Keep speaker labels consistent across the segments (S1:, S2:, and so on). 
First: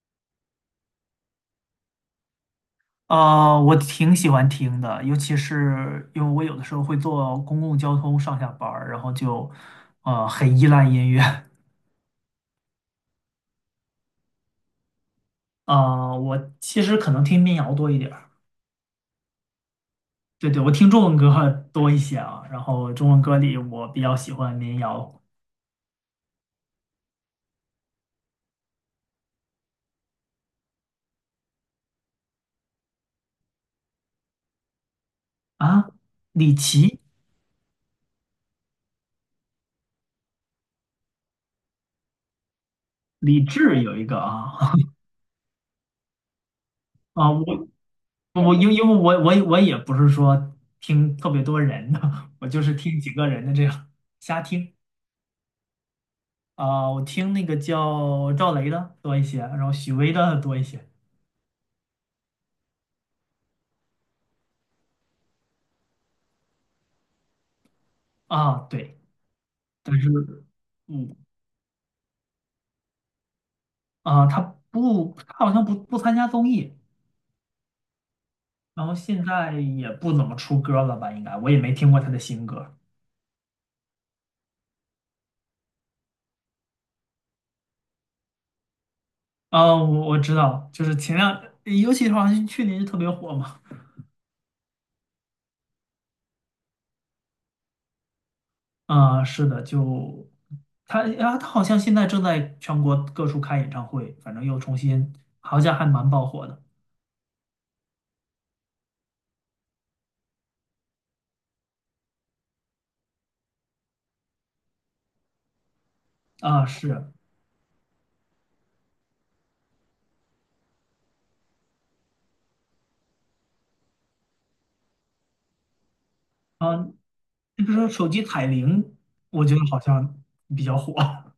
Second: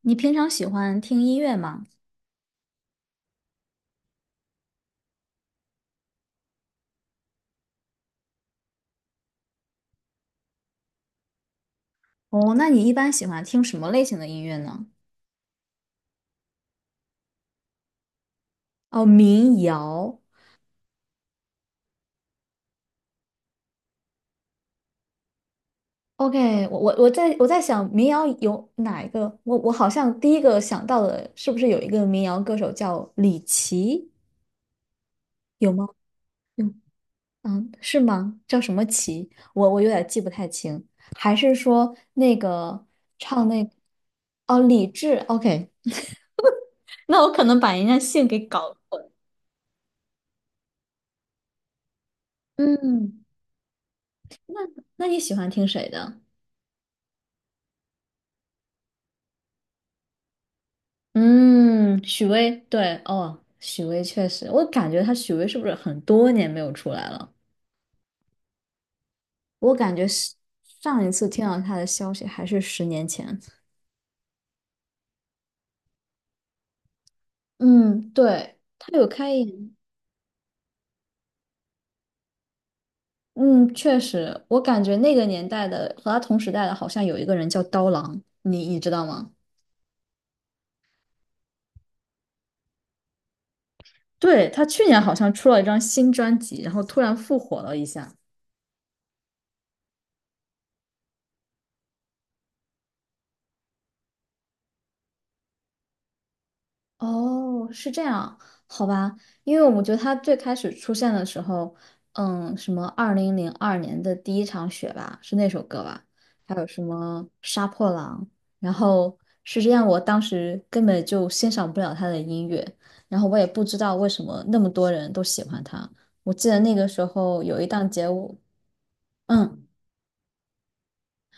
S1: 你平常喜欢听音乐吗？
S2: 我挺喜欢听的，尤其是因为我有的时候会坐公共交通上下班儿，然后就很依赖音乐。
S1: 哦，那你一般喜欢听什么类型的音乐呢？
S2: 我其实可能听民谣多一点儿，
S1: 哦，民谣。
S2: 对对，我听中文歌多一些啊。然后中文歌里我比较喜欢民谣
S1: OK,我在想民谣有哪一个？我好像第一个想到的是不是有一个民谣歌手叫李琦？有吗？
S2: 啊，李
S1: 有。
S2: 琦、
S1: 嗯，是吗？叫什么琦？我有点记不太清。还是说那个
S2: 李
S1: 唱那
S2: 志有一个
S1: 哦
S2: 啊。
S1: 李志？OK,那
S2: 啊，
S1: 我可能
S2: 我
S1: 把人家姓给
S2: 我因
S1: 搞
S2: 因为
S1: 混。
S2: 我也不是说听特别多人的，我就是听几
S1: 嗯，
S2: 个人的这样瞎听。
S1: 那你喜欢听谁的？
S2: 我听那个叫赵雷的多一些，然后许巍的多一些
S1: 嗯，许巍，对，哦，许巍确实，我感觉他许巍是不是很多年没有出来了？
S2: 啊，对，
S1: 我感
S2: 但
S1: 觉
S2: 是
S1: 是上一
S2: 嗯
S1: 次听到他的消息还是十年前。
S2: 他不，他好像不参加综艺，
S1: 嗯，对，
S2: 然后
S1: 他有
S2: 现
S1: 开
S2: 在
S1: 演，
S2: 也不怎么出歌了吧？应该我也没听过他的新歌。
S1: 嗯，确实，我感觉那个年代的和他同时代的，好像有一个人叫刀郎，你知道吗？
S2: 我知道，就是尤其是好像去年就特别火嘛。
S1: 对，他去年好像出了一张新专辑，然后突然复活了一下。
S2: 是的，就他好像现在正在全国各处开演唱会，反正又重新，好像还蛮爆火的
S1: 哦，是这样，好吧，因为我觉得他最开始出现的时候，嗯，什么2002年的第一场雪吧，是那首歌吧，还
S2: 啊，
S1: 有什
S2: 是
S1: 么杀破狼，然后是这样，我当时根本就欣赏不了他的音乐，然后我也不知道为什么那么多人都喜欢他。我记得那
S2: 啊。那
S1: 个时候有
S2: 比
S1: 一
S2: 如
S1: 档
S2: 说手
S1: 节
S2: 机
S1: 目，
S2: 彩铃，我觉得
S1: 嗯，
S2: 好像比较火。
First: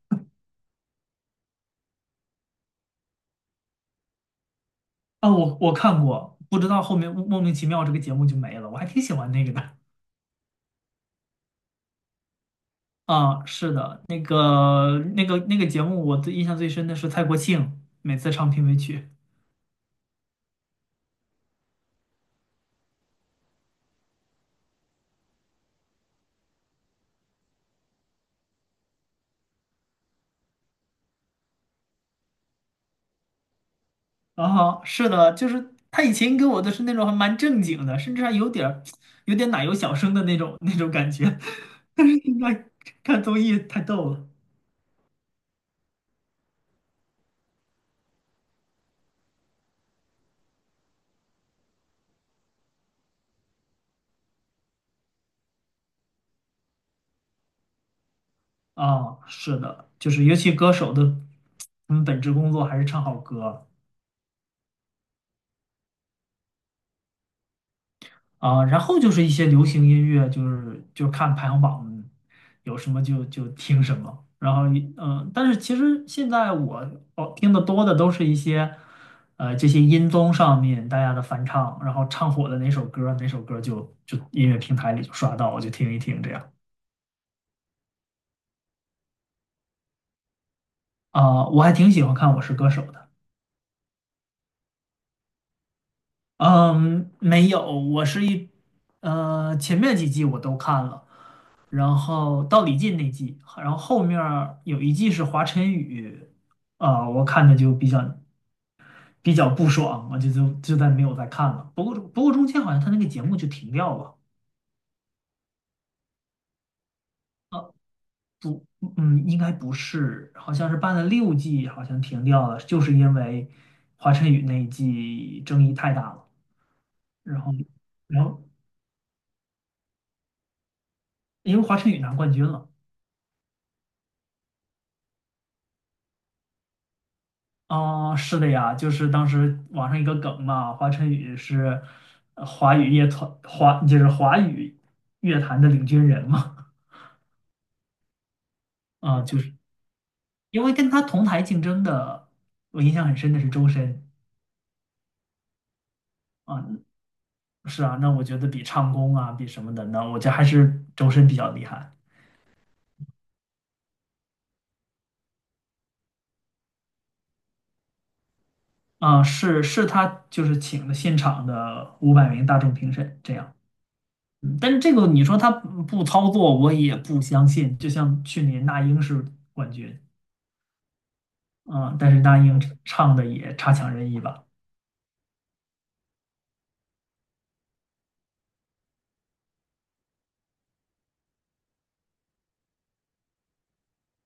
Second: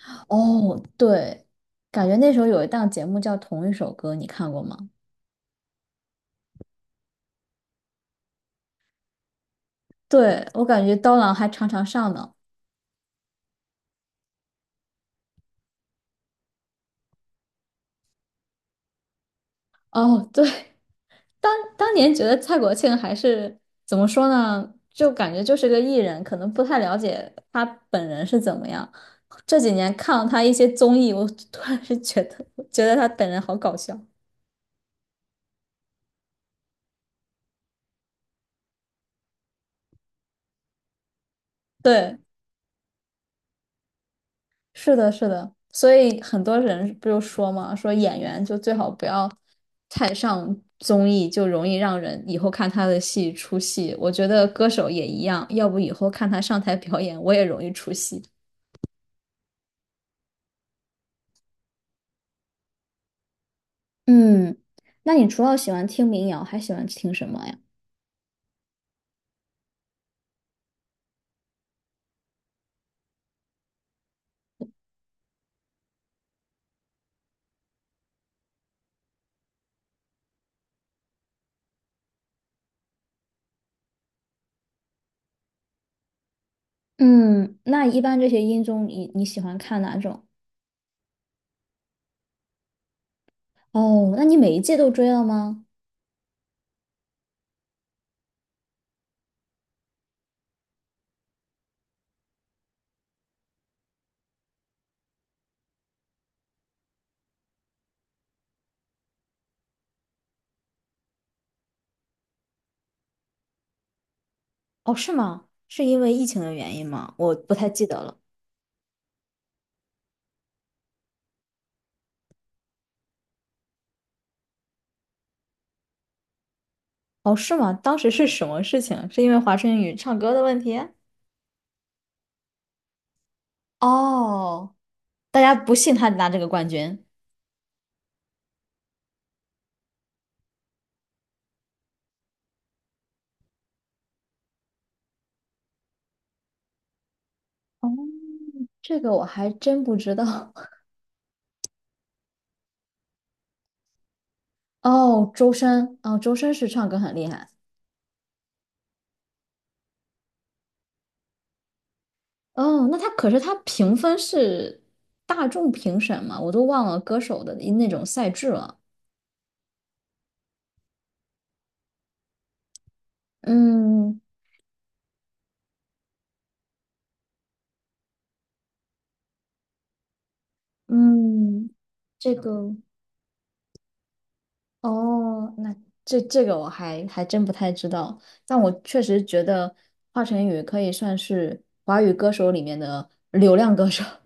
S1: 哦，对，感觉那时候有一档节目叫《同一首歌》，你看过吗？
S2: 我看过，不知道后面莫名其妙这个节目就没了，我还挺喜欢那个的。
S1: 对，我感觉刀郎还常常上呢。
S2: 是的，那个节目，我最印象最深的是蔡国庆每次唱片尾曲。
S1: 哦，对，当当年觉得蔡国庆还是怎么说呢，就感觉就是个艺人，可能不太了解他本人是怎么样。这几年看了他一些综艺，我突然是觉得觉得他本人好搞笑。
S2: 啊。是的，就是他以前给我的是那种还蛮正经的，甚至还有点奶油小生的那种感觉，但是
S1: 对，
S2: 现在看综艺太逗了。
S1: 是的，是的，所以很多人不就说嘛，说演员就最好不要太上综艺，就容易让人以后看他的戏出戏。我觉得歌手也一样，要不以后看他上台表演，我也容易出戏。
S2: 是的，就是尤其歌手的，他们本职工作还是唱好歌。
S1: 嗯，那你除了喜欢听民谣，还喜欢听什么呀？
S2: 然后就是一些流行音乐，就是看排行榜有什么就听什么，然后但是其实现在我哦听的多的都是一些这些音综上面大家的翻唱，然后唱火的哪首歌哪首歌就音乐平台里就刷到，我就听一听这样。
S1: 嗯，那一般这些音综你喜欢看哪种？
S2: 我还挺喜欢看《我是歌手》的。
S1: 哦，那你每一季都追了吗？
S2: 嗯，没有，我是一，前面几季我都看了，然后到李进那季，然后后面儿有一季是华晨宇。我看的就比较不爽，我就再没有再看了。不过中间好像他那个节目就停掉了。
S1: 哦，是吗？是因为疫情的原因吗？我不太记得了。
S2: 嗯，应该不是，好像是办了6季，好像停掉了，就是因为华晨宇那一季争议太大了。
S1: 哦，
S2: 然后
S1: 是吗？当时
S2: 然
S1: 是
S2: 后
S1: 什么事情？是因为华晨宇唱歌的问题？
S2: 因为华晨宇拿冠军了。
S1: 哦，大家不信他拿这个冠军。
S2: 哦，是的呀，就是当时网上一个梗嘛，华晨宇是华语乐团华就是华语乐坛的领军人嘛。
S1: 哦，这 个我
S2: 就
S1: 还
S2: 是
S1: 真不知道。
S2: 因为 跟他同台竞争的，我印象很深的是周深
S1: 哦，周深，哦，周深是唱
S2: 啊，
S1: 歌很厉害。
S2: 是啊，那我觉得比唱功啊，比什么的呢，那我觉得还是周深比较厉害。
S1: 哦，那他可是他评分是大众评审嘛，我都忘了歌手的那种赛制了。
S2: 是他就是请的现场的500名大众评审这样。
S1: 嗯
S2: 嗯，但是这个你说他不操作，我也不相信。就像去年那英是冠军。
S1: 嗯，
S2: 嗯，但是
S1: 这
S2: 那英
S1: 个
S2: 唱的也差强人意吧？
S1: 哦，那这这个我还还真不太知道，但我确实觉得华晨宇可以算是华语歌手里面的流量歌手。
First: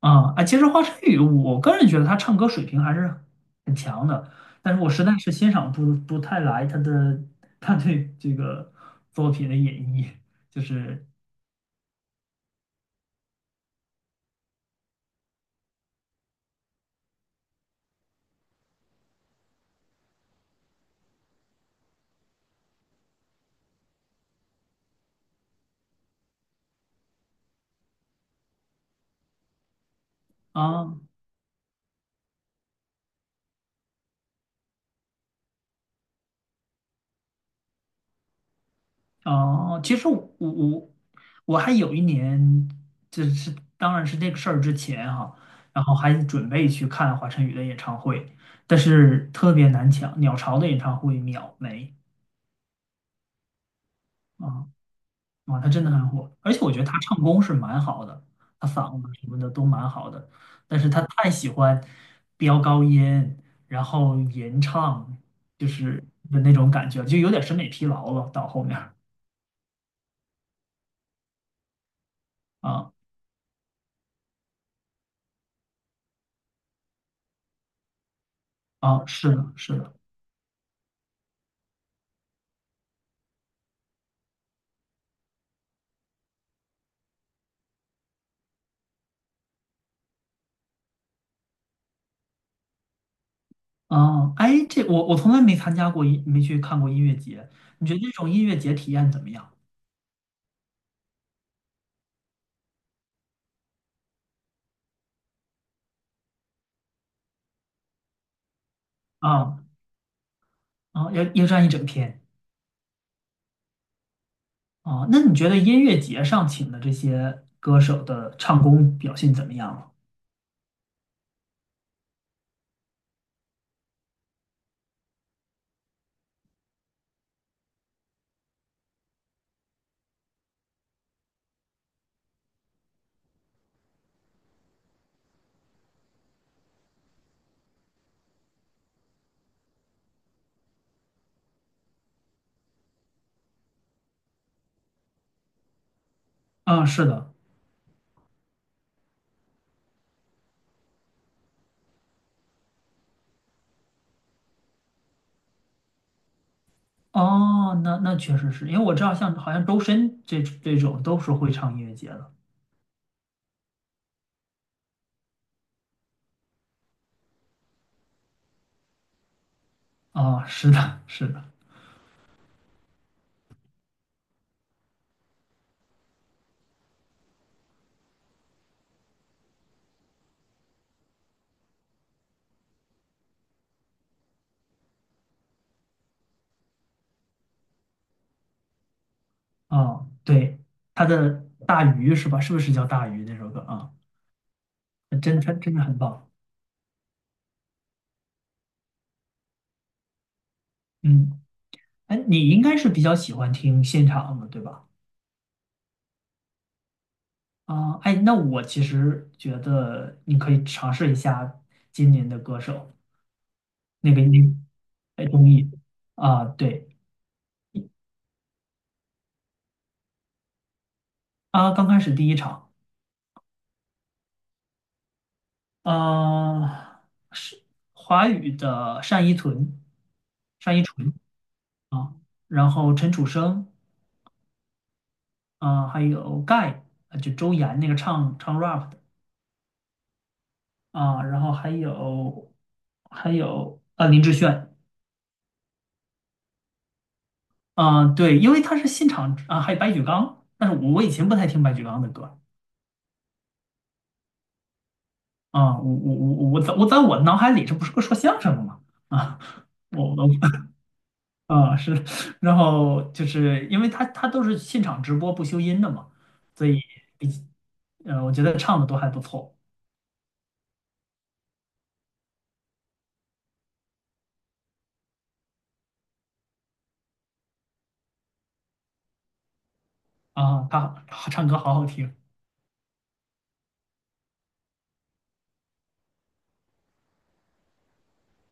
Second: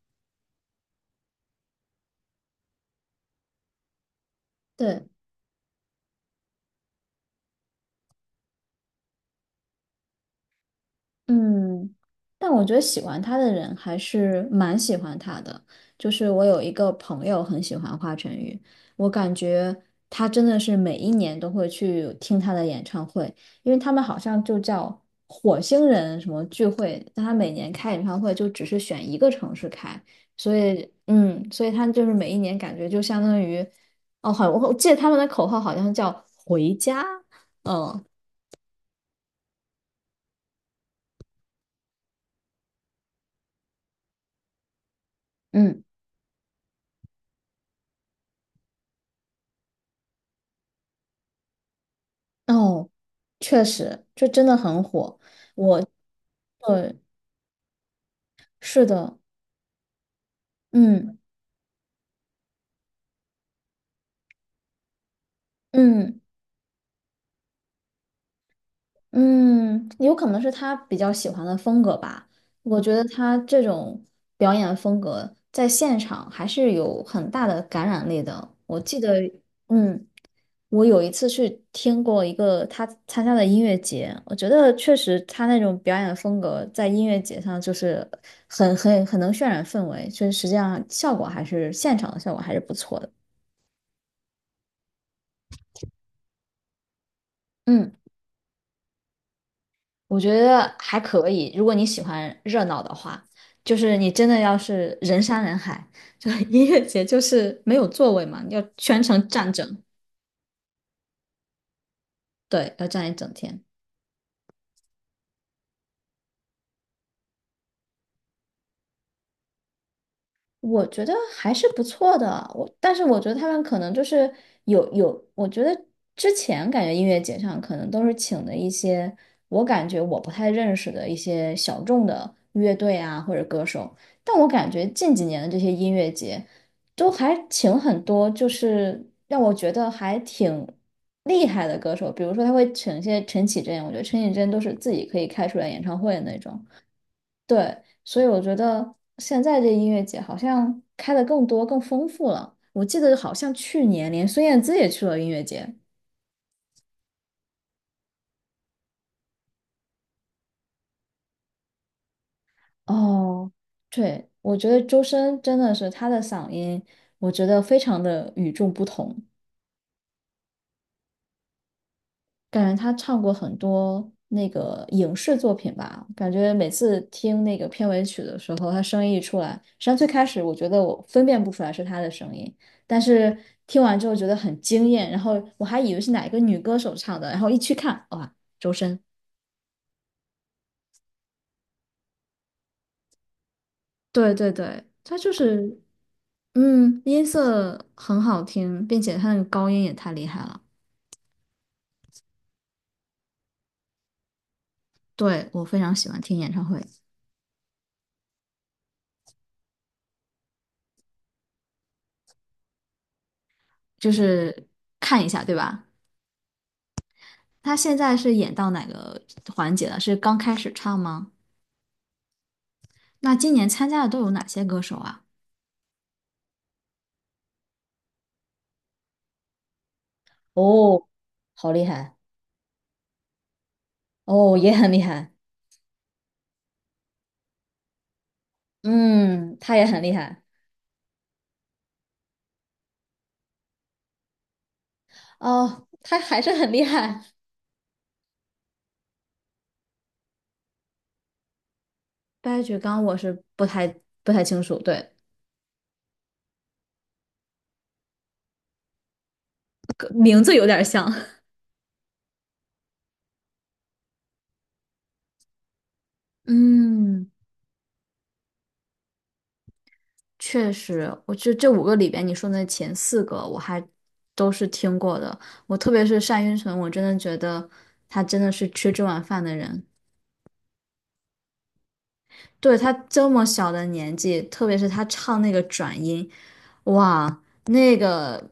S2: 其实华晨宇，我个人觉得他唱歌水平还是很强的，但是我实
S1: 对，
S2: 在是欣赏不太来他的他对这个作品的演绎，就是
S1: 嗯，但我觉得喜欢他的人还是蛮喜欢他的。就是我有一个朋友很喜欢华晨宇，我感觉他真的是每一年都会去听他的演唱会，因为他们好像就叫火星人什么聚会，但他每年开演唱会就只是选一个城市开，所以
S2: 啊。
S1: 嗯，所以他就是每一年感觉就相当于，哦，好，我记得他们的口号好像叫回家，嗯。
S2: 其实我我还有一年，就是当然是这个事儿之前哈、
S1: 嗯
S2: 然后还准备去看华晨宇的演唱会，但是特别难抢，鸟巢的演唱会秒没。
S1: 哦，确实，这真的
S2: 啊。
S1: 很火。
S2: 他
S1: 我，
S2: 真的很火，而且我觉得他
S1: 对，
S2: 唱功是蛮好的，他
S1: 是
S2: 嗓子
S1: 的，
S2: 什么的都蛮好的，但是他
S1: 嗯
S2: 太喜欢飙高音，然后吟唱，就是
S1: 嗯
S2: 的那种感觉，就有点审美疲劳了。到后面儿。
S1: 嗯，有可能是他比较喜欢的风格吧。我
S2: 啊
S1: 觉得他这种表演风格在现场还是有很大的感染力的。我记得，
S2: 是的，是的。
S1: 嗯。我有一次去听过一个他参加的音乐节，我觉得确实他那种表演风格在音乐节上就是很能渲染氛围，就是实际上效果还是现场的效果还是不错的。
S2: 哎，这我从来没参加过没去看过音乐节，你觉
S1: 嗯，
S2: 得这种音乐节体验怎么样？
S1: 我觉得还可以，如果你喜欢热闹的话，就是你真的要是人山人海，就 音乐节就是没有座位嘛，你要全程站
S2: 啊
S1: 着，
S2: 要站一整天。
S1: 对，要站一整天。
S2: 那你觉得音乐节上请的这些歌手的唱功表现怎么样了？
S1: 我觉得还是不错的，我但是我觉得他们可能就是有，我觉得之前感觉音乐节上可能都是请的一些我感觉我不太认识的一些小众的乐队啊或者歌手，但我感觉近几年的这些音乐节都还请很多，就是让我觉得还挺厉害的歌手，比如说他会请一些陈绮贞，我觉得陈绮贞都是自己可以开出来演唱会的那种。
S2: 啊，是的。
S1: 对，所以我觉得现在这音乐节好像开的更多、更丰富了。我记得好像去年连孙燕姿也去了音乐节。
S2: 哦，那确实是因为我知道，像好像周深这种都是会唱音乐节的。
S1: 哦，对，我觉得周深真的是他的嗓音，我觉得非常的与众不同。
S2: 是的，是的。
S1: 感觉他唱过很多那个影视作品吧，感觉每次听那个片尾曲的时候，他声音一出来，实际上最开始我觉得我分辨不出来是他的声音，但是听完之后觉得很惊艳，然后我还以为是哪一个女歌手唱的，然后一去看，哇，周深。
S2: 对，他的《大鱼》是吧？是不是叫《大鱼》那首歌啊？
S1: 对对对，他
S2: 真
S1: 就
S2: 真真
S1: 是，
S2: 的很棒。
S1: 嗯，音色很好听，并且他那个高音也太厉害了。
S2: 嗯，哎，你应该是比较喜欢听现场的，对吧？
S1: 对，我非常喜欢听演唱会，
S2: 哎，那我其实觉得你可以尝试一下今年的歌手
S1: 就
S2: 那个音，
S1: 是看
S2: 哎，
S1: 一下，
S2: 综
S1: 对
S2: 艺。
S1: 吧？
S2: 对。
S1: 他现在是演到哪个环节了？是刚开始唱吗？
S2: 刚开始第一场。
S1: 那今年参加的都有哪些歌手啊？
S2: 呃，是华语的单依纯，单依
S1: 哦，
S2: 纯。
S1: 好厉
S2: 啊，
S1: 害！
S2: 然后陈楚生。
S1: 哦，也很厉害。
S2: 啊，还有盖，啊就周岩那个唱 rap 的。
S1: 嗯，他也很厉害。
S2: 然后还有林志炫。
S1: 哦，他还是很厉害。
S2: 对，因为他是现场啊，还有白举纲，但是我以前不太听白举纲的歌。
S1: 白举纲我是不太清楚，对，
S2: 我在我脑海里这不是个说相声的吗？啊，
S1: 个
S2: 我我
S1: 名字有点像。
S2: 啊是，然后就是因为他都是现场直播不修音的嘛，所以比
S1: 嗯，
S2: 我觉得唱的都还不错。
S1: 确实，我这五个里边，你说的前四个我还都是听过的。我特别是单依纯，我真的觉得他真的是吃这碗饭的人。
S2: 他唱歌好好听。
S1: 对，他这么小的年纪，特别是他唱那个转音，哇，那个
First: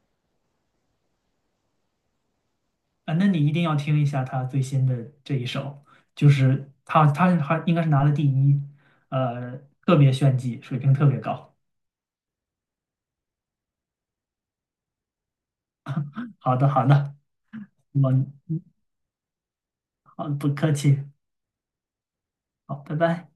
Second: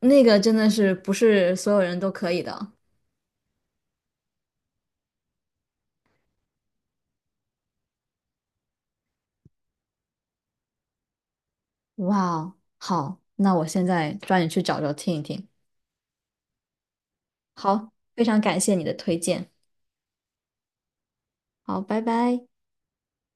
S1: 那个真的是不是所有人都可以的。
S2: 那你一定要听一下他最新的这一首，就是他还应该是拿了第一，呃，特别炫技，水平特别高。
S1: 哇哦，好，那我现在抓紧去找找听一听。
S2: 好的，好的，
S1: 好，
S2: 我
S1: 非常感谢你的推荐。
S2: 好，不客气。
S1: 好，拜拜。
S2: 好，拜拜。